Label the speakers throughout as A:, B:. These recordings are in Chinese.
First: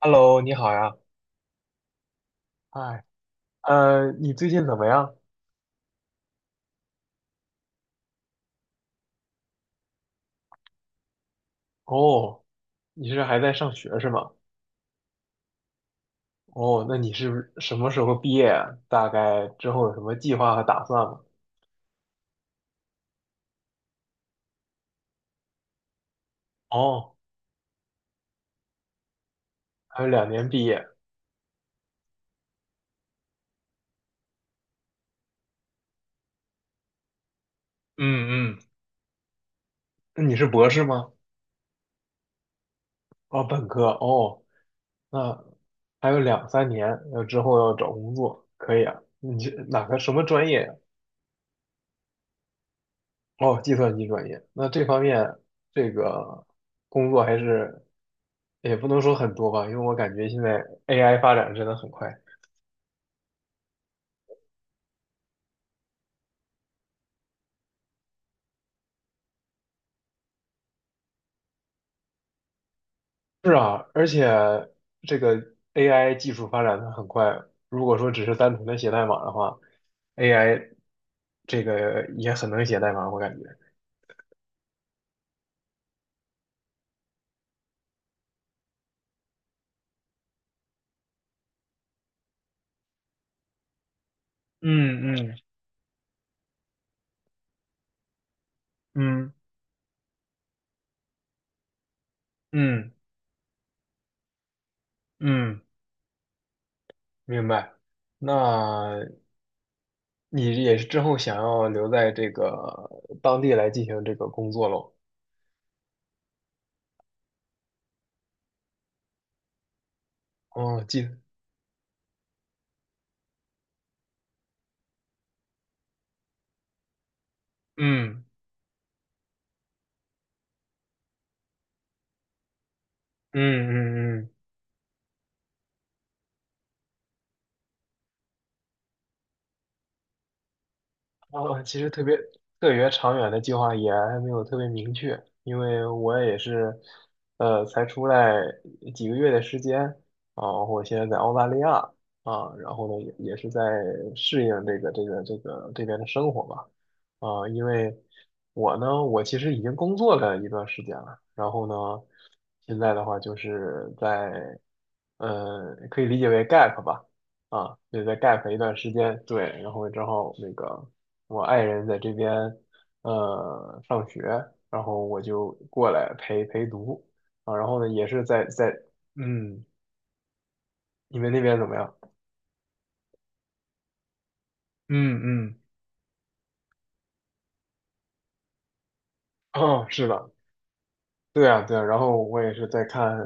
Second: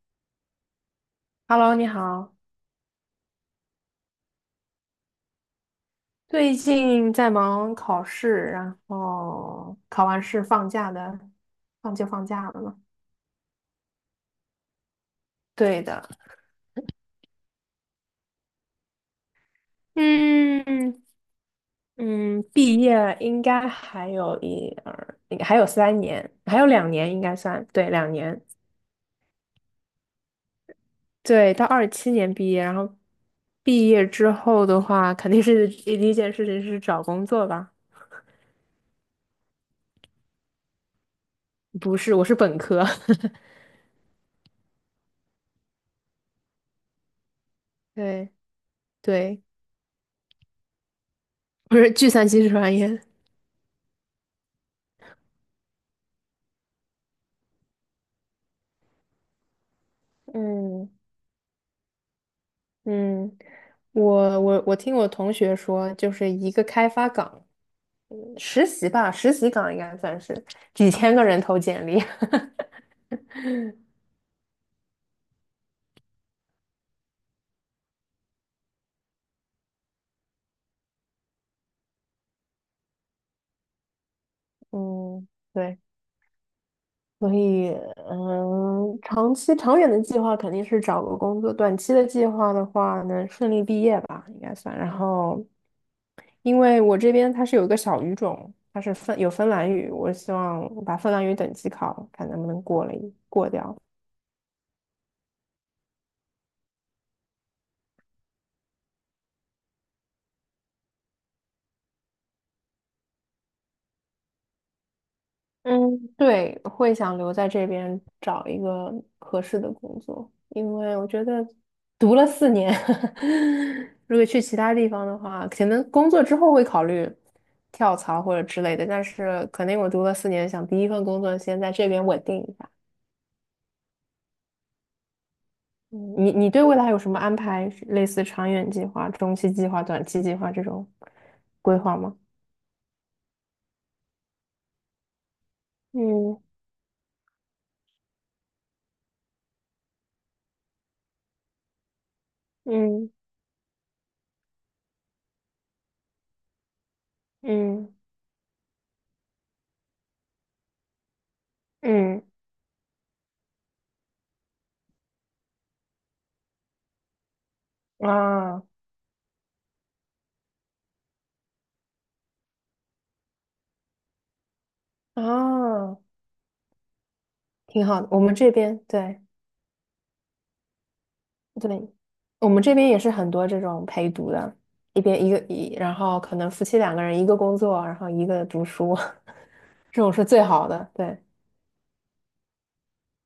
A: Hello，你好呀，
B: Hello，你好。
A: 嗨，你最近怎么样？
B: 最近在忙考试，然后考完试放假的，放
A: 哦，
B: 假了嘛。
A: 你是还在上学是吗？
B: 对的，
A: 哦，那你是不是什么时候毕业啊大概之后有什么计划和打
B: 嗯
A: 算吗？
B: 嗯，毕业应该还有3年，还有两年
A: 哦，
B: 应该算，对，两年，
A: 还有两年毕业。
B: 对，到27年毕业，然后毕业之后的话，肯定是第一件事情是找工作吧？
A: 嗯，那你是博士吗？
B: 不是，我是本科，
A: 哦，本科。哦，那还有两三年，之后要找 工
B: 对
A: 作，可以啊。你
B: 对，
A: 是哪个什么专业呀？
B: 我是计算机专业，
A: 哦，计算机专业，那这方面这个工作还是也不能说很多吧，因为我感觉现在
B: 嗯。
A: AI 发展真的很快。
B: 嗯，我听我同学说，就是一个开发岗实习吧，实习岗应该算是几千个人投简历。
A: 是啊，而且这个 AI 技术发展的很快，如果说只是单纯的写代码的话，AI 这个也很能写代码，我感觉。
B: 嗯，对，所以长期长远的计划肯定是找个工作，短期的计划的话能顺利毕业吧，应该算。然
A: 嗯
B: 后，
A: 嗯
B: 因为我这边它是有一个小语种，它是芬有
A: 嗯
B: 芬兰语，我希望把芬兰语等级考，看能不能过
A: 嗯
B: 了一过掉。
A: 嗯，明白。那你也是之后想要留在这个当地来进行这个工作喽？
B: 嗯，对，会想留在这边找一个合适的工作，因
A: 哦，
B: 为
A: 记
B: 我
A: 得，
B: 觉得读了四年，如果去其他地方的话，可能工作之后会考虑跳槽
A: 嗯
B: 或者之类的，但是肯定我读了四年，想第一份工作先在这边稳定一下。
A: 嗯。
B: 嗯，你对未来有什么安排？类似长远计划、中期计划、短期计划这种
A: 然后
B: 规
A: 其实
B: 划吗？
A: 特别长远的计划也还没有特别明确，因为我也
B: 嗯
A: 是，才出来几个月的时间啊，我现在在澳大利亚啊，然后呢
B: 嗯
A: 也是在适应这个这边的生活吧，啊，因
B: 嗯
A: 为我呢，我其实已经工作了一段时间了，然后呢，
B: 嗯
A: 现在的话就是在，可以理解为 gap 吧。啊，对，在 gap 一
B: 啊
A: 段时间，对，然后正好那个我爱人在这边上学，然后我就过
B: 啊！
A: 来陪读啊，然后
B: 挺
A: 呢
B: 好
A: 也
B: 的。我
A: 是
B: 们
A: 在
B: 这
A: 在
B: 边对
A: 嗯，你们那边怎
B: 对，
A: 么样？
B: 我们这边也是很多这种陪读的，一
A: 嗯
B: 边一个
A: 嗯，
B: 一，然后可能夫妻2个人一个工作，然后一个读书，
A: 哦，
B: 这
A: 是
B: 种是
A: 的，
B: 最好的。对，
A: 对啊，对啊，然后我也是在看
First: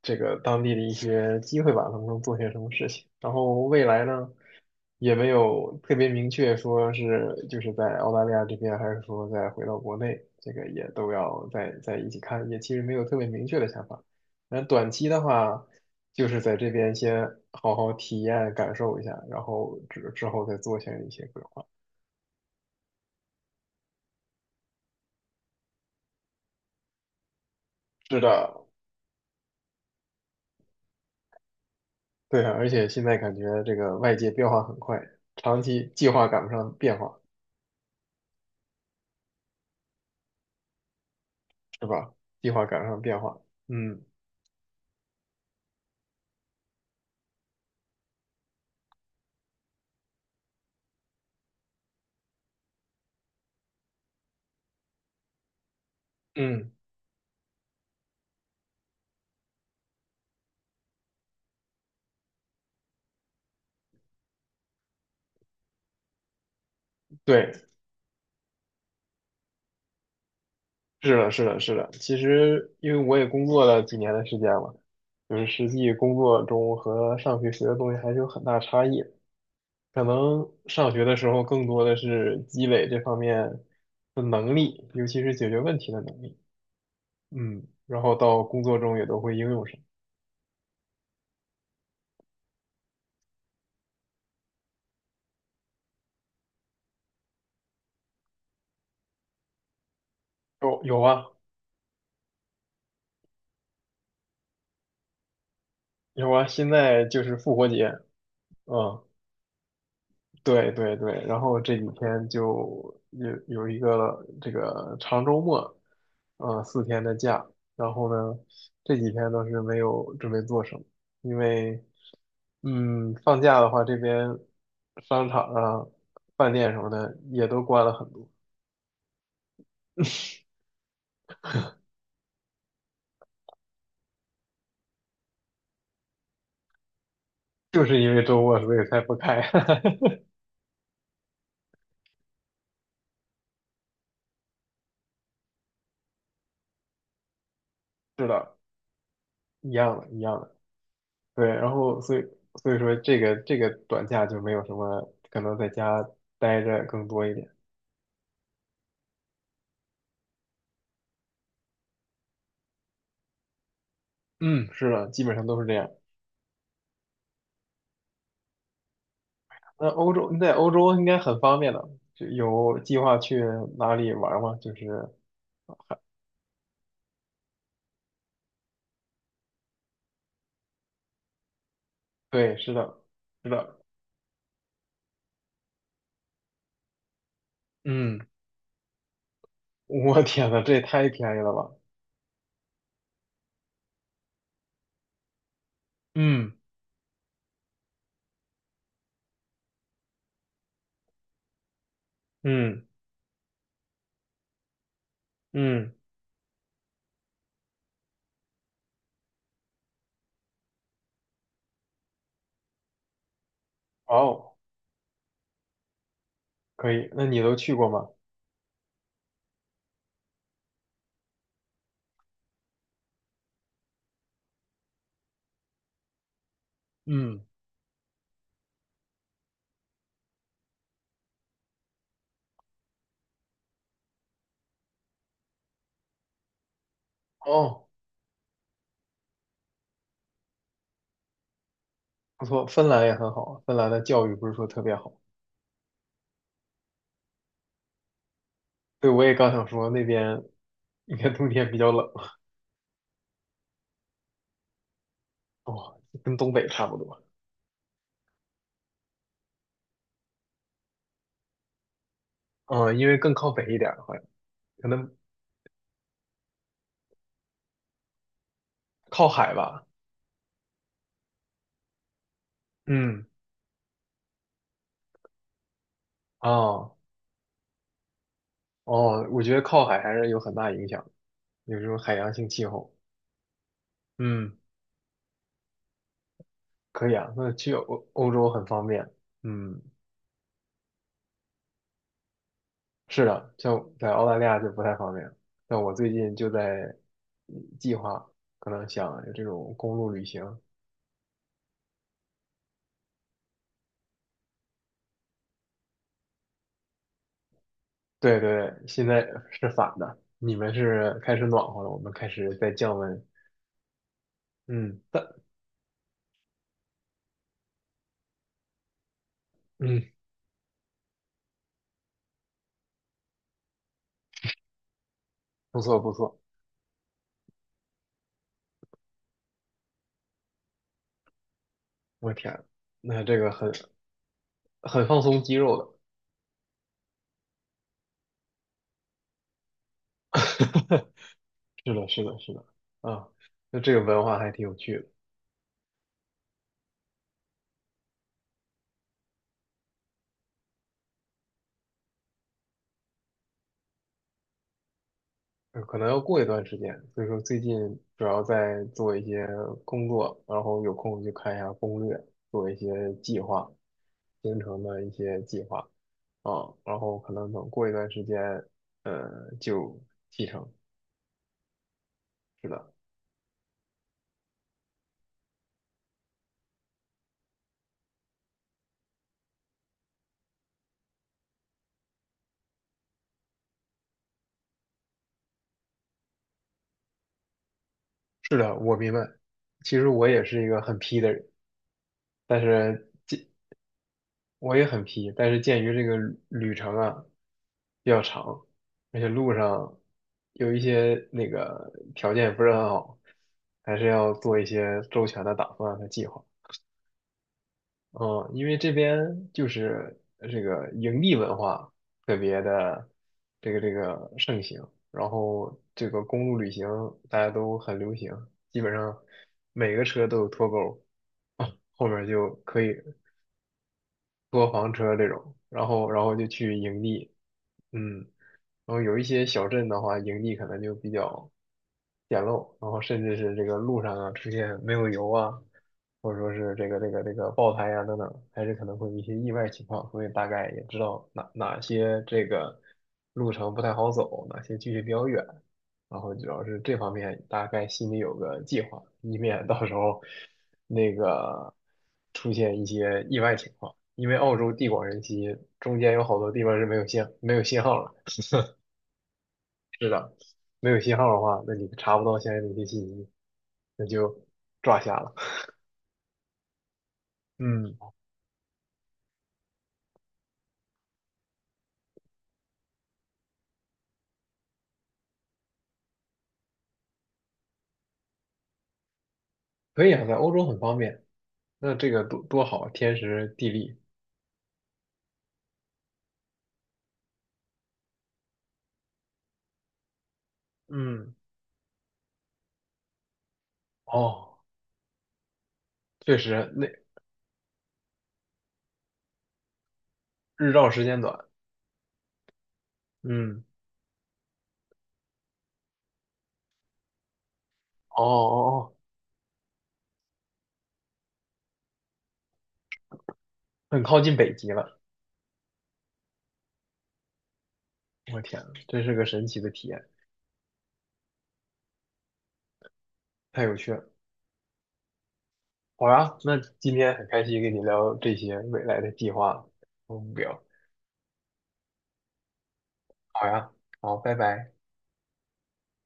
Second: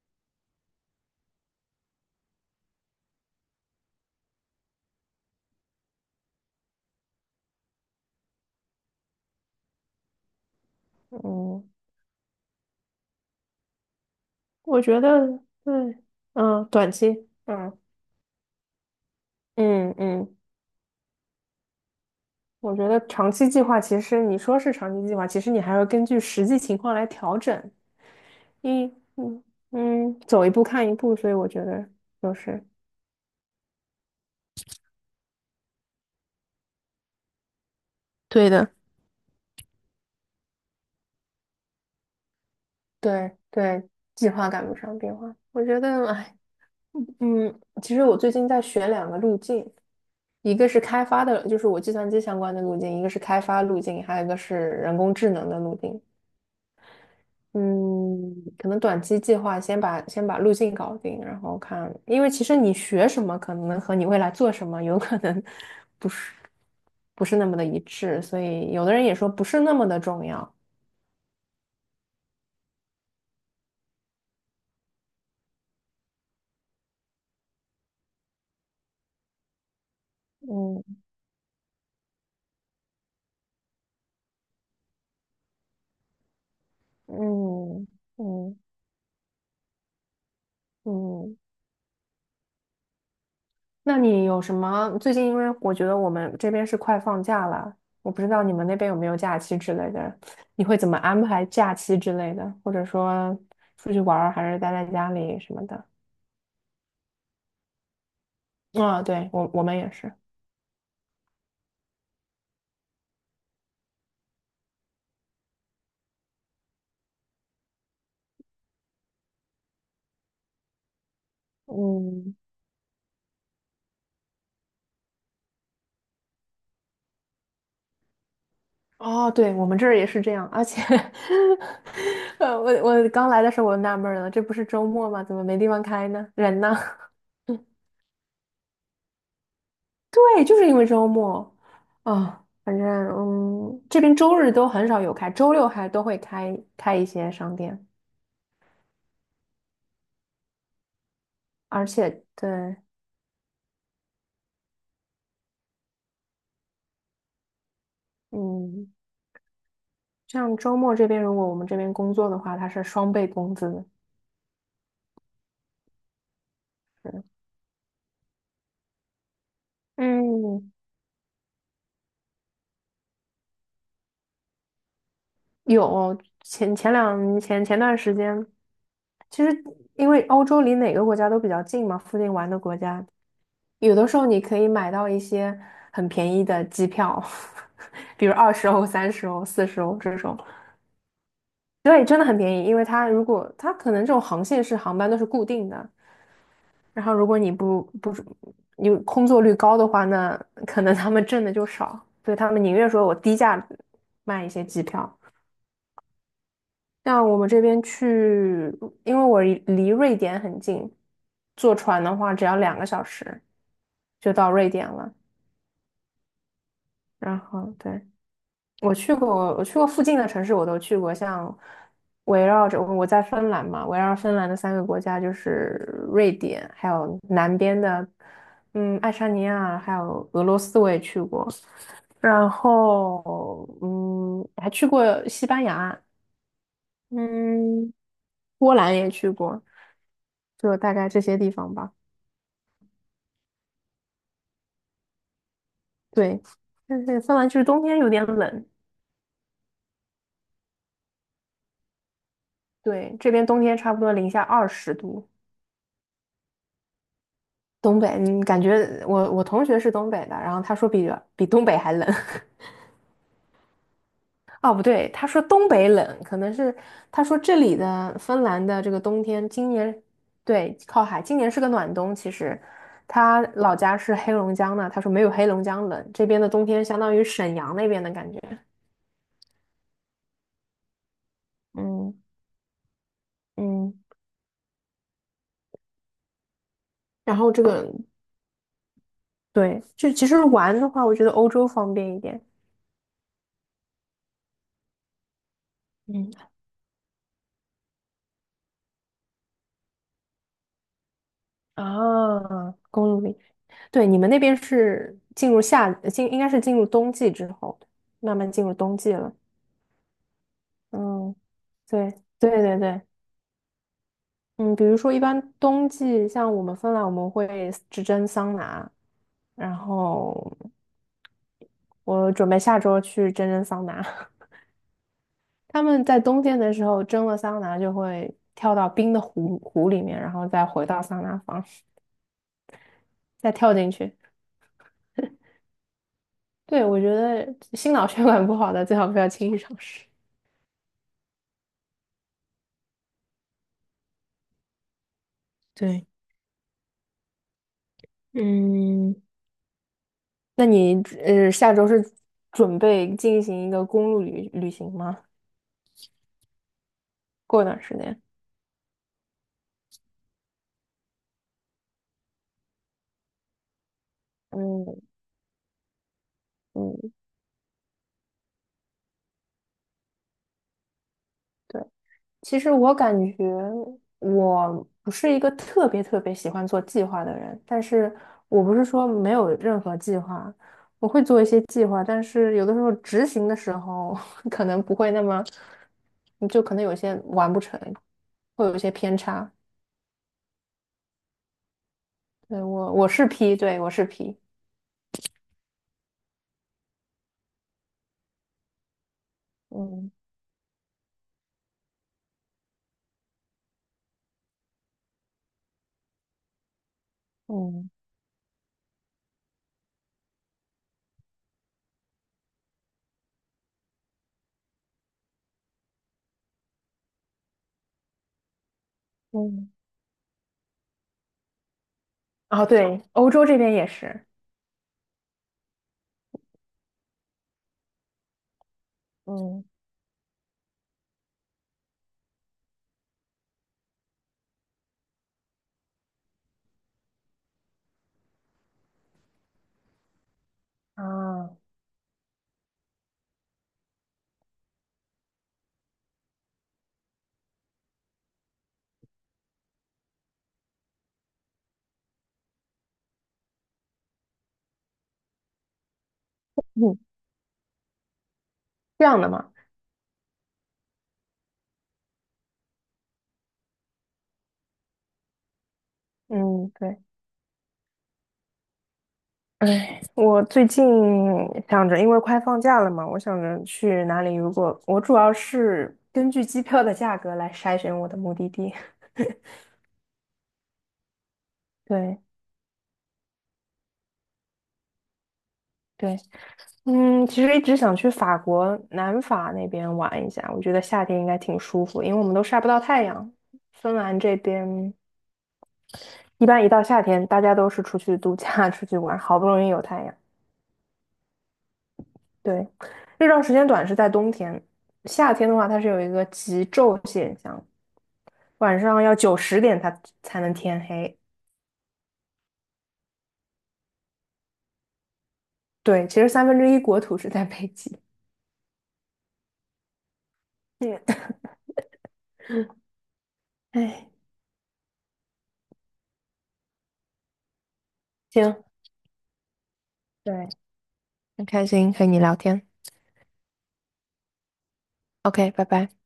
A: 这个当地的一些机会吧，能不能做些什么事情。然后未来呢，也没有特别明确说是就是在澳大利亚这边，还是说再回到国内，这个也都要
B: 嗯，
A: 再一起看，也其实没有特别明确的想法。那
B: 我
A: 短
B: 觉
A: 期的
B: 得
A: 话，
B: 对，
A: 就是在
B: 嗯，
A: 这
B: 短
A: 边先
B: 期，
A: 好
B: 嗯
A: 好体验感受一下，然后
B: 嗯
A: 之
B: 嗯，
A: 后再做下一些规划。
B: 我觉得长期计划其实你说是长期计划，其实你还要根据实际情况来调整。
A: 是的，
B: 一嗯嗯，走一步看一步，所以我觉得就
A: 对啊，
B: 是。
A: 而且现在感觉这个外界变化很快，长期计划赶不上变化。
B: 对的。
A: 是吧？计划赶上变
B: 对
A: 化。
B: 对，
A: 嗯
B: 计划赶不上变化。我觉得，哎，其实我最近在选两个路径，一个是开发的，就是我计算机相关的路径，一个是开发路径，还有一个是人工智能的路径。
A: 嗯，
B: 嗯，可能短期计划先把路径搞定，然后看，因为其实你学什么可能和你未来做什么有可能不是不是那
A: 对，
B: 么的一致，所以有的人也说不是那么的重要。
A: 是的。其实因为我也工作了几年的时间了，就是实际工作中和上学学的东西还是有很大差异。可能上
B: 嗯
A: 学的时候更多的是积累这方面的能力，尤其是解决问题的能力。嗯，
B: 嗯
A: 然后到
B: 嗯
A: 工作中也都会应用上。
B: 嗯，那你有什么？最近因为我觉得我们这边是快放假了，我不知道你们那边有没有假期之类的，你会
A: 有
B: 怎么
A: 有
B: 安
A: 啊
B: 排假期之类的，或者说出去玩儿还是待在家里什么的？
A: 有啊，现在就是复活节，嗯。
B: 啊、对，我们也是，
A: 对对对，然后这几天就有一个这个长周末，嗯，四天的假，然后呢，这几天倒是没有准备做什么，因为，
B: 嗯，
A: 嗯，放假的话，这边商场啊、饭店什么的也都关了很多，
B: 哦，对，我们这儿也是这样，而且 我刚来的时候我就纳闷儿了，这不是周末吗？怎么没地方开呢？人呢？
A: 就是因为周末所以才不开。
B: 对，就是因为周末，啊、反正嗯，这边周日都很少有开，周六还都会开开一些商店，
A: 是的，一样的，对，然
B: 而
A: 后
B: 且
A: 所
B: 对，
A: 以说这个这个短假就没有什么，可能在家待着更多一点。
B: 嗯，像周末这边，如果我们这边工作的话，它是双倍工资的。
A: 嗯，是的，基本上都是这样。那欧洲，你在欧
B: 嗯，
A: 洲应该很方便的，就有计划去哪里玩吗？就是，
B: 有前前两前前段时间，其实因为欧洲离哪个国家都比较近嘛，附近玩
A: 对，
B: 的国家，
A: 是的，
B: 有的时候你可以买到一些很便宜的机票，
A: 嗯，
B: 比如20欧、30欧、四十 欧这
A: 我
B: 种。
A: 天呐，这也太便宜了吧！
B: 对，真的很便宜，因为它如果它可能这种航线是航班都是固定的，
A: 嗯
B: 然后如果你不是你空座率高的话，那可能他们挣的就少，所以他们宁
A: 嗯
B: 愿说我低价卖一些机票。
A: 嗯，
B: 像我们这边去，因为我离瑞典很近，坐船的话只要2个小时就到
A: 哦，
B: 瑞典了。
A: 可以，那
B: 然
A: 你都
B: 后
A: 去过
B: 对。
A: 吗？
B: 我去过，我去过附近的城市，我都去过。像围绕着我在芬兰嘛，围绕芬兰的3个国家就是瑞典，还有
A: 嗯，
B: 南边的爱沙尼亚，还有俄罗斯，我也去过。然后嗯，还去过西班牙，
A: 哦，
B: 嗯，波兰也去过，就大概这些地方吧。
A: 不错，芬兰也很好啊，芬兰的教育不是说特别好。
B: 对，但是芬兰就是冬天有点冷，
A: 对，我也刚想说那边你看冬天比较冷，
B: 对，这边冬天差不多零下20度。
A: 哇，跟东北差不多。
B: 东北，嗯，感觉我同学是东北的，然后他说比东北还冷。
A: 嗯，因为更靠北一点儿，好像
B: 哦，不
A: 可
B: 对，
A: 能
B: 他说东北冷，可能是他说这里的芬兰的这个冬
A: 靠
B: 天，
A: 海
B: 今
A: 吧。
B: 年对靠海，今年是个暖冬。其实
A: 嗯。
B: 他老家是黑龙江的，他说没有黑龙江冷，这边的冬天
A: 哦
B: 相当于沈阳那边的感觉。
A: 哦，我觉得靠海还是有很大影响的，有时候海
B: 嗯
A: 洋性气候。
B: 嗯
A: 嗯，可以啊，
B: 然后
A: 那
B: 这
A: 去
B: 个
A: 欧洲很方便。嗯，
B: 对，就其实玩的话，我觉得欧洲方便一点。
A: 是的，像在澳大利亚就不太方便。但我最近就
B: 嗯。
A: 在计划，可能想有这种公路旅行。
B: 啊，公路里，对，你们那边是进入夏，进，应该是进入冬季之后，慢
A: 对
B: 慢进
A: 对，
B: 入冬
A: 现
B: 季
A: 在
B: 了。
A: 是反的，你们是
B: 嗯，
A: 开始暖和了，我们
B: 对，
A: 开
B: 对
A: 始在
B: 对
A: 降
B: 对，
A: 温。
B: 嗯，比如
A: 嗯，
B: 说一
A: 但
B: 般冬季，像我们芬兰，我们会只蒸桑拿，然
A: 嗯，
B: 后我准备下周去蒸蒸桑拿。
A: 不
B: 他
A: 错
B: 们
A: 不
B: 在
A: 错，
B: 冬天的时候蒸了桑拿，就会跳到冰的湖里面，然后再回到桑拿房，
A: 我天，那这个
B: 再跳进去。
A: 很放松肌肉的。
B: 对，我觉得心脑 血管不好的最好不要轻易尝试。
A: 是的，啊，那这个文化还挺有趣的，
B: 对。嗯，那你下周是准备进行一个公路旅行吗？
A: 可能要过一段时间，所以说最
B: 过一
A: 近
B: 段时间。
A: 主要在做一些工作，然后有空就看一下攻略，做一些计划，行程的
B: 嗯
A: 一些计划，啊，然
B: 嗯，
A: 后可能等过一段时间，就启程。
B: 对，其
A: 是
B: 实
A: 的，
B: 我感觉我不是一个特别特别喜欢做计划的人，但是我不是说没有任何计划，我会做一些计划，但是有的时候执行的时候 可能不会那么，你就可能有些完不成，
A: 是
B: 会
A: 的，
B: 有一些
A: 我明
B: 偏
A: 白。
B: 差。
A: 其实我也是一个很 P 的人，但
B: 对，我
A: 是。
B: 是 P，对，我是 P。
A: 我也很皮，但是鉴于这个旅程啊比较长，而且路上
B: 嗯
A: 有一些那个条件不是很好，还是要做一些周全的打算和计划。
B: 嗯
A: 嗯，因为这边就是这个营地文化特别的这个盛行，然后这个公路旅行大家都很流行，基本上
B: 嗯。
A: 每个车都有拖钩，啊，后面就
B: 哦，
A: 可以
B: 对，欧洲这边也是。
A: 坐房车这种，然后就去营地，嗯，然后有一些
B: 嗯
A: 小镇的话，营地可能就比较简陋，然后甚至是这个路上啊出现没有油啊，或者说是这个爆胎啊等等，还是可能会有一些意外情况，所以大概也知道
B: 啊，
A: 哪些这个路程不太好走，哪些距离比较远，然后主要是这方面大概心里有个计划，以免到时候那个出现一些意外情况。因为澳洲地广人稀，中间有好多地方是
B: 嗯，
A: 没有信号了。
B: 这样的嘛，
A: 是的，没有信号的话，那你查不到相应的一些信息，那就抓瞎了。
B: 嗯，对，
A: 嗯，
B: 哎，我最近想着，因为快放假了嘛，我想着去哪里。如果我主要是根据机票的价格来筛选我的目的地。
A: 可以啊，在欧洲很方便，那这
B: 对
A: 个多好啊，天时地利。
B: 对，嗯，其实一直想去法国南法那边玩一下，我觉得夏天应
A: 嗯
B: 该挺舒服，因为我们都晒不到太阳。芬兰这
A: 哦，
B: 边
A: 确
B: 一般一
A: 实，
B: 到
A: 那
B: 夏天，大家都是出去度假、出去玩，好不容易有太阳。
A: 日照时间短。
B: 对，日照时
A: 嗯，
B: 间短是在冬天，夏天的话它是有一个极昼现象，晚
A: 哦，
B: 上要9、10点它才能天黑。
A: 很靠近北极了。
B: 对，其实1/3国土是在北极。
A: 我天呐，真是个神奇的体验，
B: 嗯，
A: 太有趣
B: 哎，
A: 了。好呀，那今天很开心跟你聊这
B: 行，
A: 些未来的计划和目
B: 对，
A: 标。
B: 很开心和你聊天。
A: 好呀，好，拜拜。
B: OK，拜拜。